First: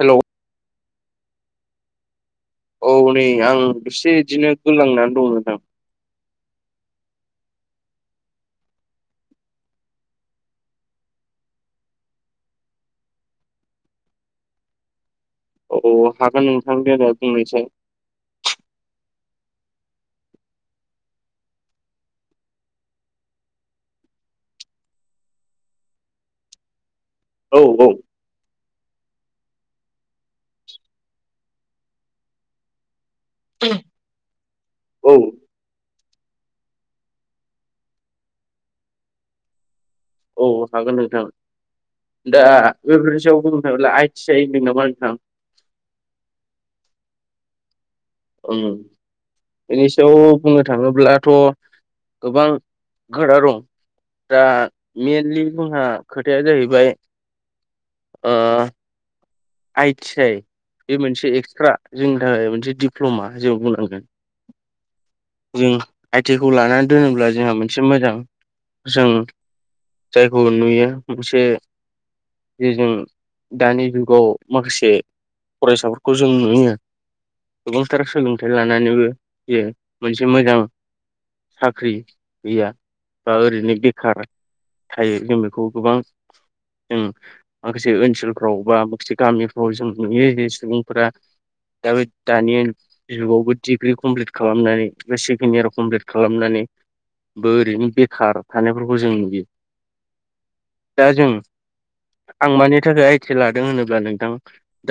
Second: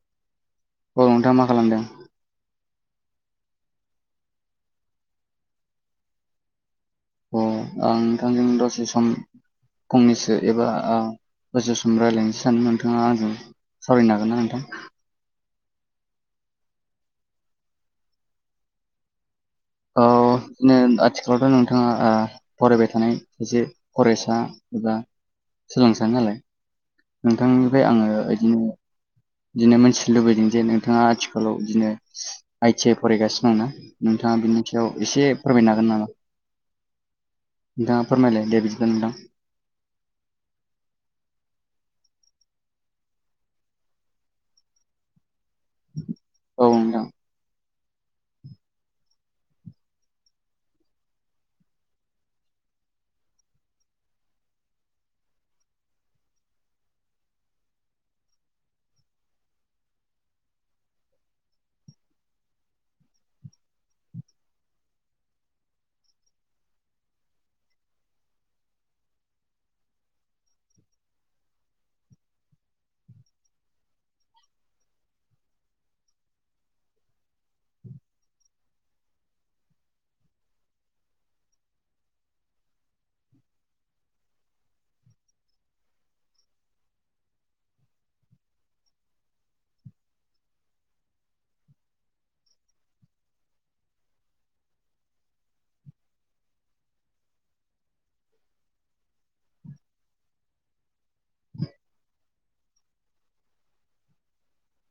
हेल' [unintelligible] अनोंथां माखालामदों औ नै आं दसे बिदिनो गोलांनानै दंनोंथां अ आं नोंथांजों दसे सम फंनैसो एबा ओ दसे सम रायजलायनो सादों नोंथाङा आंजों सावरायनो हागोन ना नोंथां अ हागोन नोंथांनि देनाय बुंनायसाय औ बिदिनो आथिखालावथ' नोंथाङा फरायबाय थानाय सासे फरायसा एबा सोलोंसा नालाय औ नोंथांनिफ्राय औ आङो बिदिनो बिदिनो मिथिनो लुबैदों जे नोंथाङा आथिखालाव बिदिनो आइटिआइ फरायगासिनो दं ना नोंथाङा बिनि खाथियाव औ एसे फोरमायनो हागोन नामा नोंथाङा फोरमायलाय दे बिदिब्ला नोंथां औ हागोन नोंथां दा बेफोरदियाव बुंनो थाङोब्ला आइटि आइ होनदोंं नामा नोंथां औ नोंथां ओं बेनि सायाव बुंनो थाङोब्लाथ' गोबां खोथा दं दा मइेनलि जोंहा खोथाया जाहैबाय आइटि आइ बे मोनसे एक्सट्रा जोंनि थाखाय मोनसे दिप्ल'मा जों बुंनांगोन जों आइटिआइ खौ लानानै दोनोब्ला जोंहा मोनसे मोजां जों जायखौ नुयो मोनसे जे जों दानि जुगाव माखासे फरायसाफोरखौ जों नुयो गोबांथार सोलोंथाइ लानानैबो जे मोनसे मोजां साख्रि गैया बा ओरैनो बेखार थायो जों बेखौ गोबां जों माखासे ओनसोलफ्राव बा माखासे गामिफ्राव जों नुयो जे सुबुंफोरा दा दानि जुगावबो डिग्रि कमप्लिट खालामनानै बा सेकेणड इयाराव कमप्लिट खालामनानै बो ओरैनो बेखार थानायफोरखौ जों नुयो दाजों आं मानि थाखाय आइटिआइ लादों होनोब्ला नोंथां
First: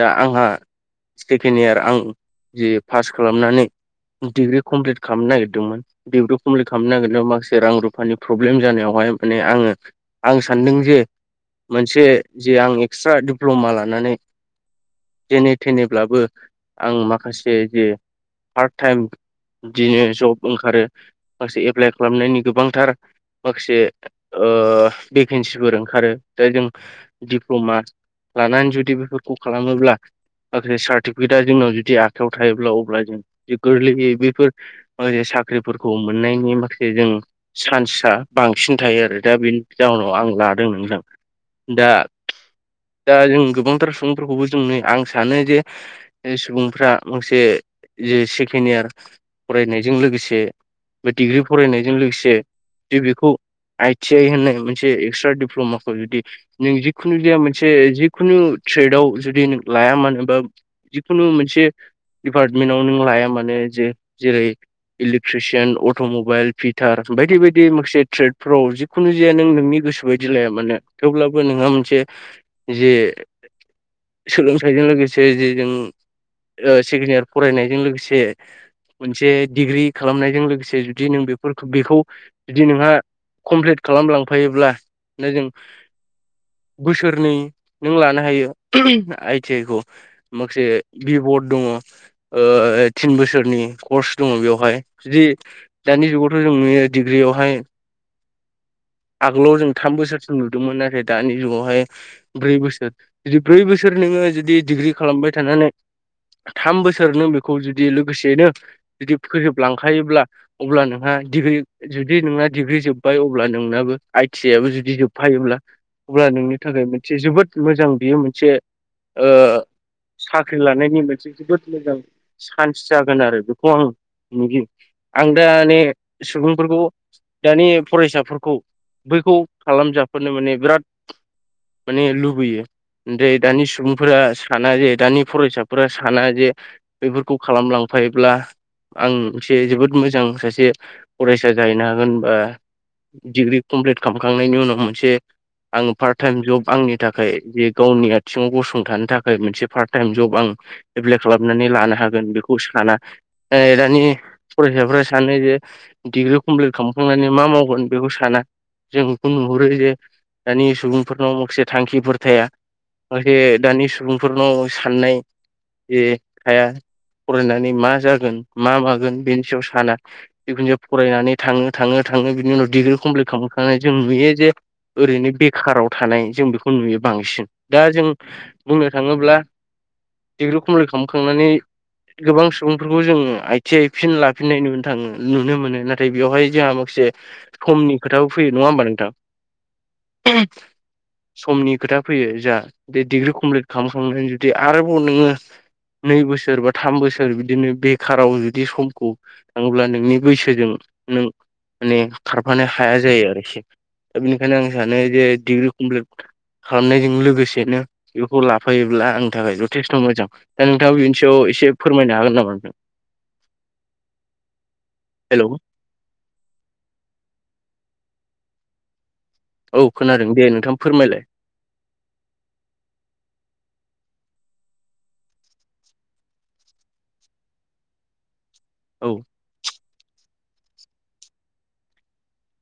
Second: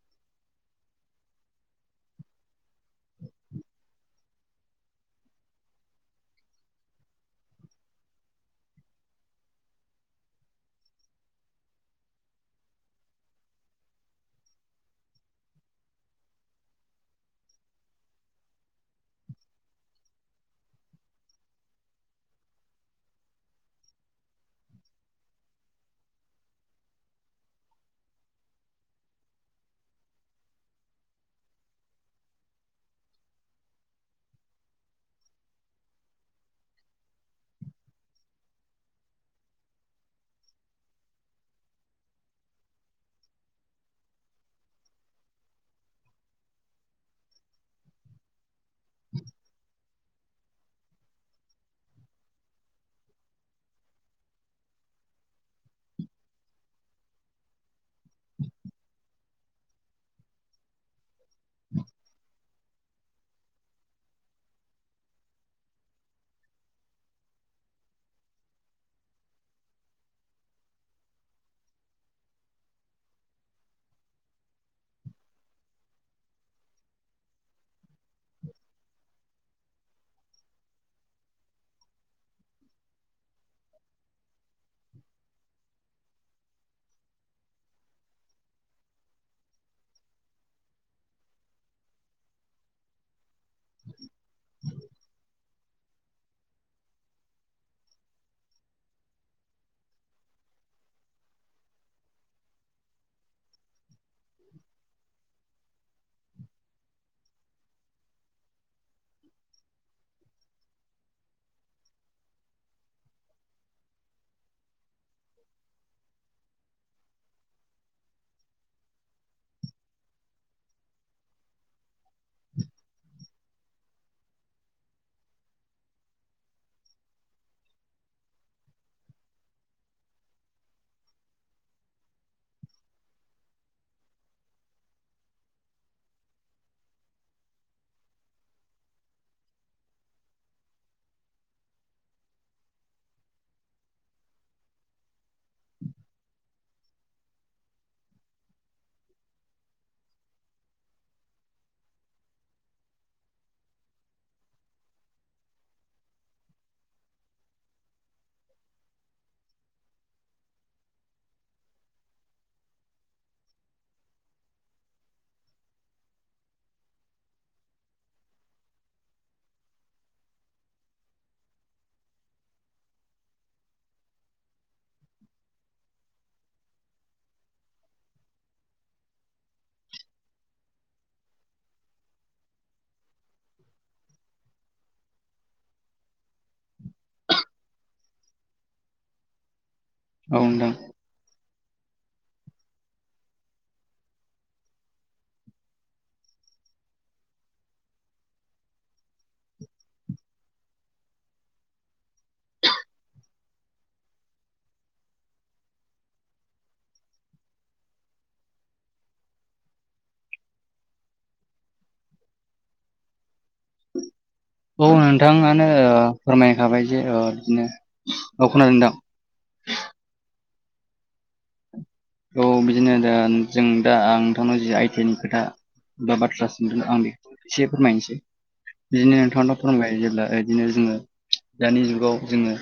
दा आंहा सेकेणड इयार आं जि पास खालामनानै डिग्रि कमप्लिट खालामनो नागिरदोंमोन डिग्रिखौ कमप्लिट खालामनो नागिरनाया माखासे रां रुफानि प्रब्लेम जानायावहाय माने आङो आं सानदों जे मोनसे जे आं एक्सट्रा दिडप्ल'मा लानानै जेने थेनेब्लाबो आं माखासे जे पार्ट टाइम बिदिनो जब ओंखारो माखासे एप्लाइ खालामनायनि गोबांथार माखासे भेकेेनसिफोर ओंखारो जाय जों दिप्ल'मा लानानै जुदि बेफोरखौ खालामोब्ला माखासे सार्टिफिकेटआ जोंनाव जुदि आखाइायाव थायोब्ला अब्ला जों गोरलैयै बेफोर माखासे साख्रिफोरखौ मोननायनि माखासे जों चान्सआ बांसिन थायो आरो दा बेनि जाहोनाव आं लादों नोंथां दा दा जों गोबांथार सुबुंफोरखौबो जों आं सानो जे सुबुंफ्रा माखासे जे सेकेणड इयार फरायनायजों लोगोसे बा डिग्रि फरायनायजों लोगोसे थेख बेखौ आइ टि आइ होननाय मोनसे एक्सट्रा दिडप्ल'माखौ जुदि नों जिखुनु ज मोनसे जिखुनु ट्रेदाव जुदि नों लाया मानोबा जिखुनु मोनसे दिडपार्टमेन्टाव नों लाया मानो जे जेरै इलेकट्रिसियान अट'मबाइल फिटार बायदि बायदि माखासे ट्रेडफोराव जि खुनु जाया नों नोंनि गोसो बायदि लाया मानो थेवब्लाबो नोंहा मोनसे जे सोलोंथाइजों लोगोसे जे जों ओ सेकेणड इयार फरायनायजों लोगोसे मोनसे डिग्रि खालामनायजों लोगोसे जुदि नों बेफोर बेखौ जुदि नोंहा कमप्लिट खालामलांफायोब्ला ना जों बोसोरनै नों लानो हायो आइ टि आइ खौ। माखासे भि बरड दङ। ओ थिन बोसोरनि कर्स दङ बेवहाय जुदि दानि जुगावथ' जों नुयो डिग्रियावहाय आगोलाव जों थाम बोसोरसिम नुदोंमोन आरो दानि जुगावहाय ब्रै बोसोर ब्रै बोसोर नोङो जुदि डिग्रि खालामबाय थानानै थाम बोसोर नों बेखौ जुदि लोगोसेयैनो जुदि फोजोबलांखायोब्ला अब्ला नोंहा डिग्रि जुदि नोंना डिग्रि जोब्बाय अब्ला नोंना आइ टि आ आबो जुदि जोबफायोब्ला अब्ला नोंनि थाखाय मोनसे जोबोद मोजां बियो मोनसे ओ साख्रि लानायनि मोनसे जोबोद मोजां चान्स जागोन आरो बेखौ आं नुयो आं दाने सुबुंफोरखौ दानि फरायसाफोरखौ बैखौ खालामजाफानो माने बिराद माने लुबैयो। ओमफ्राय दानि सुबुंफोरा साना जे दानि फरायसाफोरा साना जे बेफोरखौ खालामलांफायोब्ला आं एसे जोबोद मोजां सासे फरायसा जाहैनो हागोन बा डिग्रि कमप्लिट खालामखांनायनि उनाव मोनसे आङो पार्ट टाइम जब आंनि थाखाय जे गावनि आथिङाव गसंथानो थाखाय मोनसे पार्ट टाइम जब आं एप्लाइ खालामनानै लानो हागोन बेखौ साना दानि फरायसाफ्रा सानो जे डिग्रि कमप्लिट खालामखांनानै मा मावगोन बेखौ साना जों बेखौ नुहुरो जे दानि सुबुंफोरनाव माखासे थांखिफोर थाया। माखासे दानि सुबुंफोरनाव साननाय जे थाया फरायनानै मा जागोन मा मागोन बेनि सायाव साना। जिखुनज फरायनानै थाङो - थाङो - थाङो बिनि उनाव डिग्रि कमप्लिट खालाम [unintelligible] जों नुयो जे ओरैनो बेखाराव थानाय जों बेखौ नुयो बांसिन दा जों बुंनो थाङोब्ला [unintelligible] खालामखांनानै गोबां सुबुंफोरखौ जों आथि आइ फिन लाफिननाय ननो थाङो नुनो मोनो नाथाय बेवहाय जोंहा माखासे समनि खोथाबो फैयो नङा होमबा नोंथां। औ नोंथां समनि खोथा फैयो जोहा बे डिग्रि कमप्लिट खालामखांनायनि जुदि आरोबाव नोङो नै बोसोर बा थाम बोसोर बिदिनो बेखाराव जुदि समखौ थाङोब्ला नोंनि बैसोजों नों माने खारफानो हाया जायो आरोखि दा बेनिखायनो आं सानो जे डिग्रि कमप्लिट खालामनायजों लोगोसेनो बेखौ लाफायोब्ला आंनि थाखाय जथेस्थ' मोजां दा नोंथाङा बिनि सायाव एसे फोरमायनो हागोन नामा नोंथां। [inaudible] औ हेलौ नोंथाङानो ओ फोरमायखाबाय जे ओ बिदिनो औ खोनादोंदा। औ खोनादों दे नोंथां फोरमायलाय। औ बिदिनो दा जों दा आं नोंथांनाव जि आइटि आइ नि खोथा बा बाथ्रा सोंदों आं एसे फोरमायनोसै औ बिदिनो नोंथांनाव फोरोंबाय जेब्ला बिदिनो जोङो दानि जुगाव जोङो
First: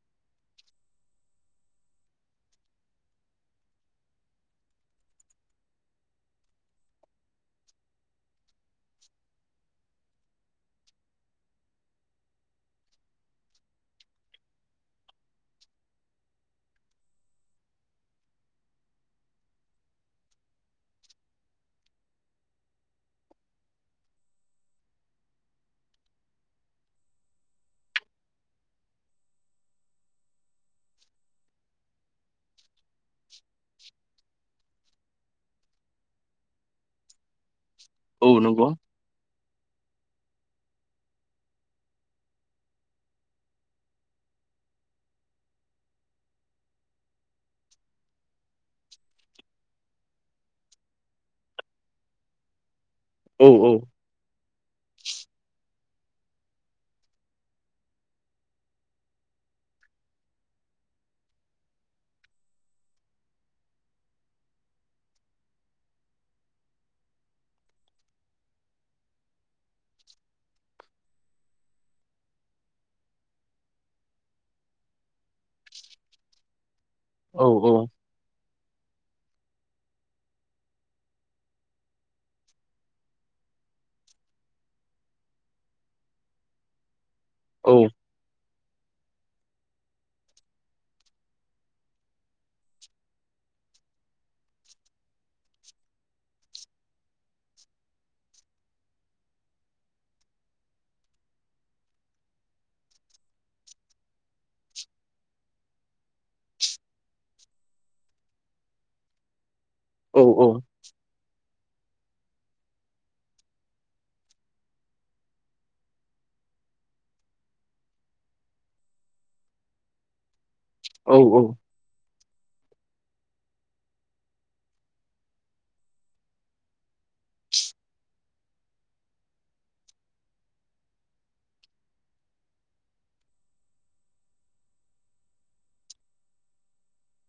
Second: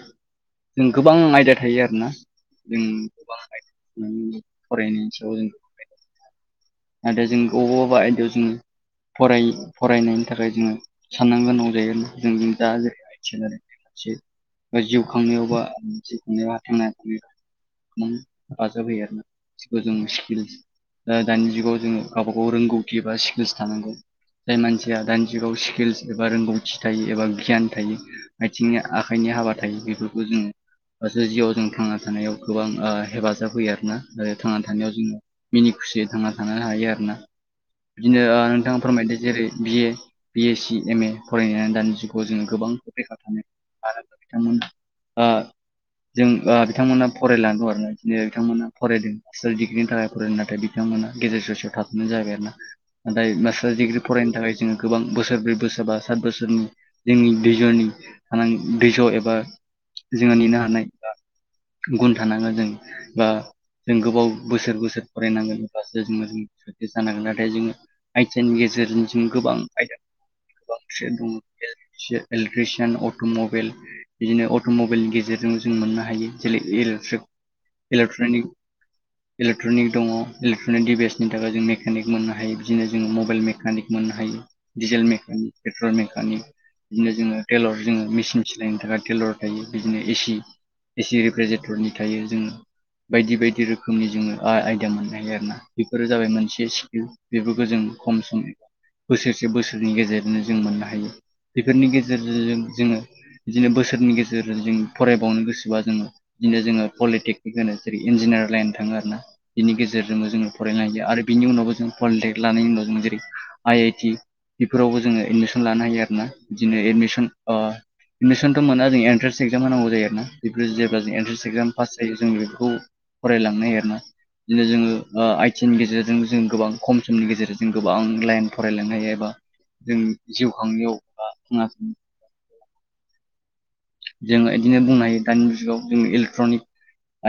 जों गोबां आयदा थायो आरोना जों गोबां आयदा फरायनायनि सायाव जों आरो जों बबावबा आयदायाव जोङो फराय फरायनायनि थाखाय जोङो साननै गोनां जायो जों दा जेबो मिथिगोन आरो [unintelligible] जिउ खांनायावबा थांना थानो [unintelligible] जाब होयो आरोना [unintelligible] जों स्किल दानि [unintelligible] जोंङो गावबा गाव रोंगौथि बा स्कल्स थानांगौ। जाय मानसिया दानि जुगाव स्किल्स एबा रोंगौथि थायो एबा गियान थायो। आथिंनि आखाइनि हाबा थायो बेफोरखौ जों [unintelligible] जिउआव जों थांना थानायाव गोबां हेफाजाब होयो आरोना आरो थांना थानायाव जों मिनि खुसियै थांना थानो हायो आरोना बिदिनो औ ओ नंगौ नोंथा फोरमायदो जेरै बि ए बि एस सि एम ए फरायनाय दानि जुगाव जोङो गोबां बेखार [unintelligible] मानो होनबा बिथांमोन ओ जों ओ बिथांमोना फरायला गुवारहाय जे बिथांमोना फरायदों। मास्टार डिग्रिनि थाखाय फरायो नाथाय बिथांमोना गेजेर ससेयाव थाथ'नाय जाबाय आरो ना नाथाय औ औ मास्टार डिग्रि फरायनो थाखाय जोङो गोबां बोसोर ब्रै बोसोर बा सात बोसोरनि जोंनि दैजनि [unintelligible] दैज' एबा जोङो नेनो हानाय गुन थानांगोन जों बा जों गोबाव बोसोर बोसोर फरायनांगोन। जोङो साक्सेस मोन जानो हांगोन नाथाय जोङो आइ थि आइ नि गेजेरजों जों गोबां आयदा बां [unintelligible] दं इलेकट्रिसयान अट' मबेइल बिदिनो अट' मबेइलनि गेजेरजों जों मोननो हायो जेरै इलेक्ट्रिक औ औ इलेकट्रनिक इलेक्ट्रनिक दङ। इलेक्ट्रनिक डिभाइसनि थाखाय जों मेकानिक मोननो हायो बिदिनो जोङो मबाइल मेकानिक मोननो हायो। दिडिजेल मेकानिक पेट्रल मेकानिक बिदिनो जोङो औ टेलर जोंङो मेसिन सिलायनो थाखाय लर थायो बिदिनो एसि एसि रिफ्रिजिरेटरनि थायो जोंङो बायदि बायदि रोखोमनि जोङो आ-आयदा मोनो। हायो आरो ना बेफोरो जाबाय मोनसे स्किल बेफोरखौ जों खम समनि बोसोरसे बोसोरनि गेजेरनो जों मोननो हायो बेफोरनि गेजेरजों जोङो बिदिनो बोसोरनि गेजेर जों फरायबावनो गोसोबा जोङो बिदिनो जोङो पलिटेकनिक होनो जेरै इन्जिनियार लाइन थाङो आर ना बिनि गेजेर जों औ जोङो फरायनो हायो आरो बिनि उनावबो जों पलिटेक्क लानाय उनाव जों जेरै आइ आइटि बेफोरावबो जोङो एडमिसन लानो हायो आरोना बिदिनो एडमिसन अ एडमिसनथ' मोना जों एन्ट्रेन्स एक्जाम होनांगौ जायो आरोना। बिदिनो जेब्ला जों औ एन्ट्रेन्स एगजाम पास जायो जों बेफोरखौ फरायलांनो नानिरा बिदिनो जोङो आइ टि आइ नि गेजेरजों जों गोबां खम समनि गेजेरजों जों गोबां लाइन फरायलांनो हायो एबा जों जिउ खांनायाव बा [unintelligible] जोंङो इदिनो बुंनो हायो दानि जुगाव जों इलेकट्रनिक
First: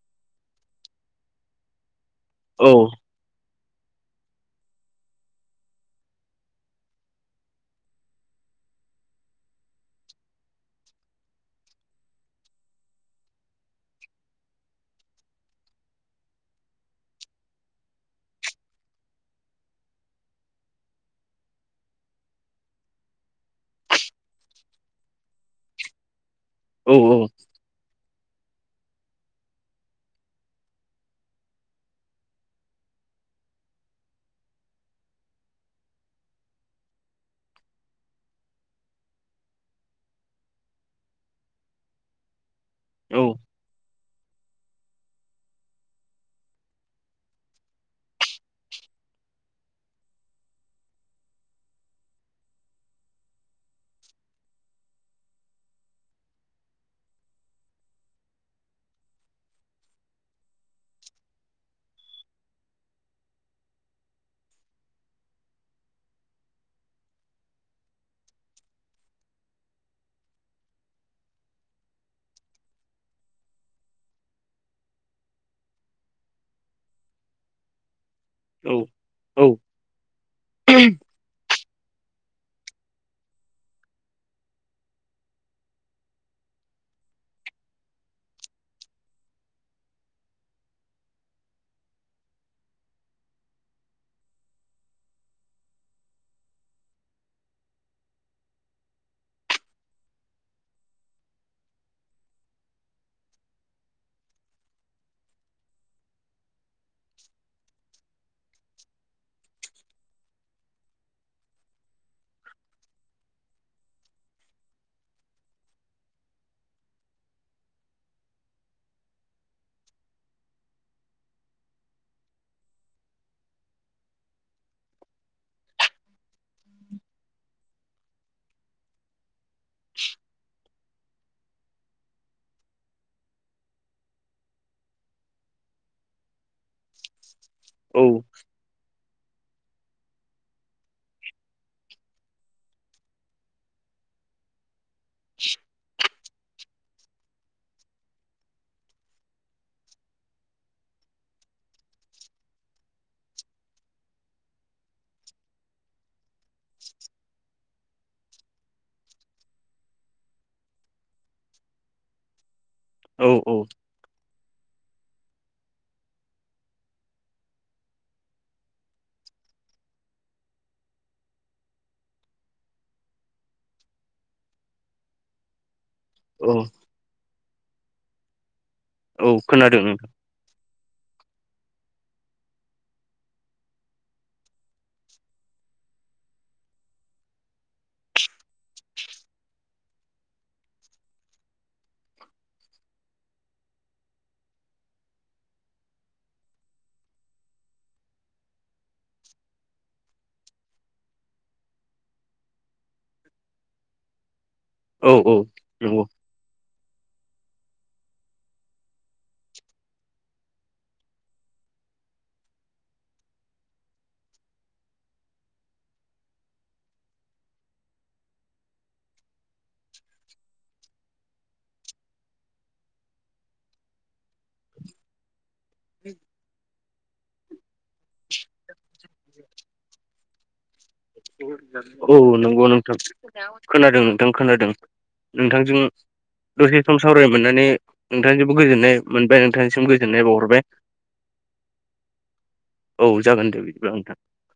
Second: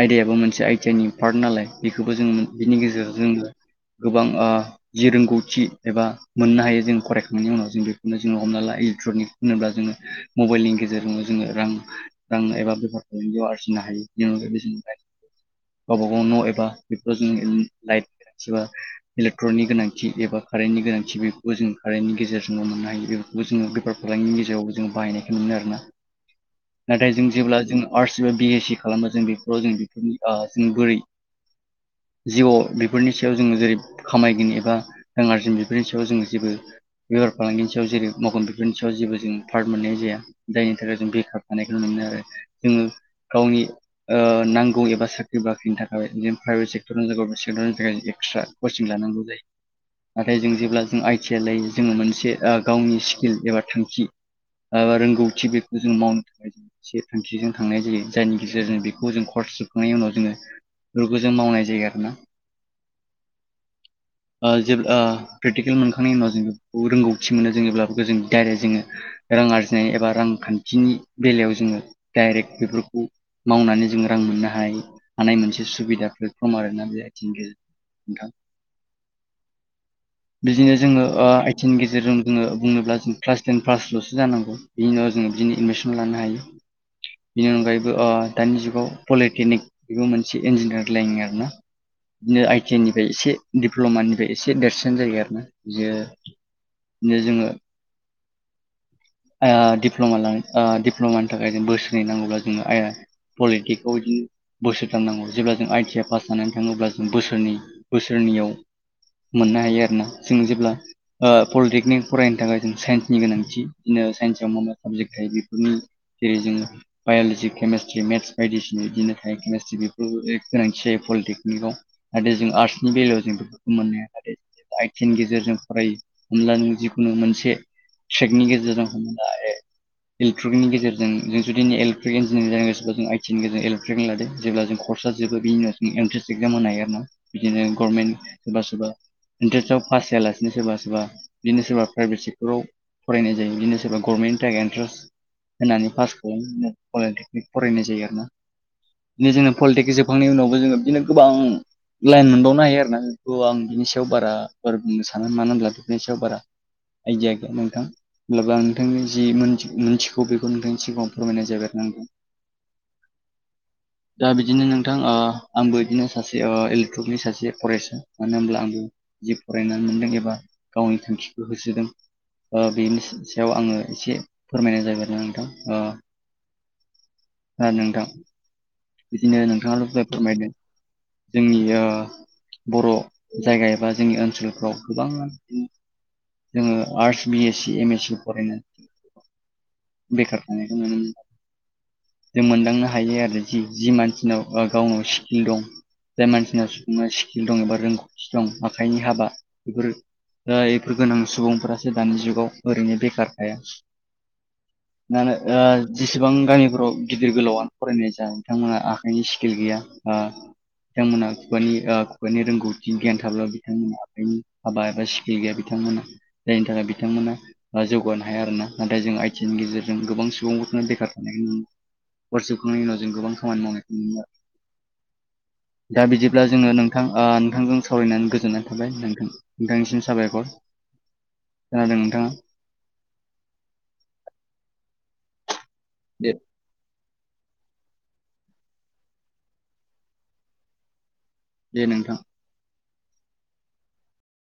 आयदायाबो मोनसे आइ टि आइ नि पार्ट नालाय बेखौबो जों औ बिनि गेजेर जोङो गोबां ओ जि रोंगौथि एबा मोननो हायो जों फरायखांनायनि उनाव जों बेखौनो जोङो हमना ला इलेक्ट्रनिक होनोब्ला जोङो मबेइलनि गेजेरजों जोङो रां रां एबा बेफार फालांगियाव आरजिनो हायो बेनि अनगायै गावबा गाव न' एबा बेफोराव लाइट एबा इलेक्ट्रकनि गोनांथि एबा कारेन्टनि गोनांथि बेखौबो जों कारेन्टनि गेजेरजोंनो मोननो हायो। बे जोंङो बेफार फालांगनि गेजेरावबो जोङो बायखौ मोनो आरोना औ नाथाय जों जेब्ला जों आर्ट्स एबा बि एस सि खालामो जों बेफोराव जों बेफोरनि जों बोरै जिउ बेफोरनि सायाव जोंङो जेरै खामायगिरिनि एबा [unintelligible] आरजि बेफोरनि सायाव जोङो जेबो बेफार फालांगिनि सायाव जेरै मगन बिफोरनि सायाव जेबो जों पार्ट मोननाय जाया जाय थाखाय जों बेखार थानायखौ मोनो आरो जोंङो गावनि ओ नांगौ एबा साख्रि बाख्रिनि थाखाय जों प्राइभेट सेक्टरावनो जा गभमेट सेक्टरनि थाखाय एक्सट्रा कचिं लानांगौ जायो। नाथाय जों जेब्ला जों आइ टि आइ लायो जोङो मोनसे गावनि स्किल एबा थांखि। ओ रोंगौथि बे जों मावनो थाखाय से थांखिजों थांनाय जायो जायनि गेजेरजों बेखौ जों खरस जोबखांनायनि उनाव जोंङो बेफोरखौ जों मावनाय जायो आरोना जेब्ला प्रेकटिकेल मोनखांनायनि उनाव जों बेखौ रोंगौथि मोनो जों जेब्ला बे जों डाइरेक्ट जोंङो रां आरजिनाय एबा रांखान्थिनि बेलायाव जोङो डाइरेक्ट बेफोरखौ मावनानै जों रां मोननो हायो हानाय मोनसे सुबिदाफोरफम आरोना बे आथिं नोंथां औ औ [inaudible] बिदिनो जोंङो आइथिेननि गेजेरजों जोंङो बुनो्ला जों क्लास टेन पासल'सो जानांगौ बिनि उनाव जोंङो बिदिनो एडमिसन लानो हायो बेनि अनगायैबो दानि जुगाव पलिटेकनिक बेबो मोनसे इन्जिनियार लाइायो आरोना बिदिनो आइ टि आइ निफ्राय एसे दिप्ल'मानिफ्राय एसे देरसिन जायो आरोना बियो बिनो जोंङो दिप्ल'मा डप्ल'मानि थाखाय जों बोसोरनै नांगौब्ला जों आइ पलिटिक्सआव बिदिनो बोसोरथाननांगौ जेब्ला जों आइटि आ पास थानानै थाङोब्ला जों बोसोरन बोसोरनैयाव मोननो हायो आरोना जोंङो जेब्ला पलिटेकनिक फरायनो थाखाय जों साइन्सनि गोनांथि बिदिनो साइन्सआव मा मा साबजेक्ट थायो बेफोरनि जेरै जोङो बाय'लजि केमेस्ट्रि मेथ्स बायदिसिना बिदिनो थायो केमेस्ट्रि बेफोर गोनांथि जायो पलिटेकनिकआव जाथे जों आर्ट्सनि बेलायाव जों बेफोरखौ मोननो ह जे आइटिेननि गेजेरजों फरायो हब्ला नों जिखुनु मोनसे ट्रेकनि गेजेरजों हमा इलेक्ट्रिकनि गेजेरजों जों जुदि इलेक्टक इन्जिनियारि ज गोोब जों आइटिनि ग इलेक्ट्रिक लादों जेब्ला जों कर्स जबो बे उनाव इन्ट्रेस्ट ए गामोनो हायो आरो ना बिदिनो गभर्नमेन्ट सोरबा सोरबा इन्ट्रेसआव पास जायालासिनो सोरबा सोरबा बिदिनो सोरबा प्राइभेट सेक्टराव फरायनाय ज बिदिनो सोरबा गर्नमेन्नि थाखाय इन्टारेस्ट होनानै पास खालाम पलिटेकनिक फरायनाय जायो आरो ना बिदिनो जोंङो पलिटिक जोबखांनायनि उनावबो जोंङो बिदिनो गोबां लाइन मोनबावनो हायो आरोोना बेखौ आं बिनि सायाव बारा बार बुंनो सानो मानो होनब्ला बेफोरनि सायाव बारा आइदिया गैया नोंथां मब्लाबां नोंथांनि जि मोन मोनथिगौ बेखौ नोंथांनि सिगाङाव फोरमायनाय जागेरनांगोन औ औ दा बिदिनो नोंथां आंबो बिदिनो सासे इलेक्ट्रकनि सासे फरेस्टार मानो होनोमब्ला आंबो जि फरायनानै मोनदों एबा गावनि थांखिखौ होसोदों बेनो सायाव आंङो एसे फोरमायनाय जागाय नोंथां औ सार नोंथां औ बिदिनो खोनादों नोंथांङाथ'जाय फोरमायदों जोंनि बर' जायगा एबा जोंनि ओनसोलफ्राव गोबां जोङो arts B S C M S C फरायनानै बेखार थानायखौ नुनो मोन जों मोनदांनो हायो आरो जि मानसिनाव गावनाव स्किल दं जाय मानसिन सुबङा स्किल दं एबा रोंगौथि दं आखाइनि हाबा बेफोर दा बेफोर गोनां सुबुंफोरासो दानि जुगाव ओरैनो बेखार थाया औ औ मानो नंगौ जेसेबां गामिफोराव गिदिर गोलावानो फरायनाय जा बिथांमोनहा आखाइनि स्किल गैया बिथांमोना खुगानि खुगानि रोंगौथि गियान थाब्ला बिथांमोना आखाइनि हाबा एबा गैया बिथांमोना जायनि थाखाय बिथांमोना जौगानो हाया आरो ना नाथाय जों आइथि नि गेजेरजों गोबां सुबुंफोरनो बेखार थानाय बेफोर सोबखांनायनि उनाव जों गोबां खामानि मावनायखौ नुनो मोनो दा बिदिब्ला जोङो नोंथां नोंथांजों सावरायनानै गोजोननाय थाबाय नोंथां नोंथांसिम साबायखर खोनादों औ नोंथाङा नंगौ नोंथां खोनादों नोंथां खोनादों नोंथांजों दे दसे सम सावराय मोननानै नोंथांनिसिमबो गोजोननाय मोनबाय नोंथांनिसिम गोजोननाय बावहरबाय दे नोंथां औ जागोन दे बिदिब्ला नोंथां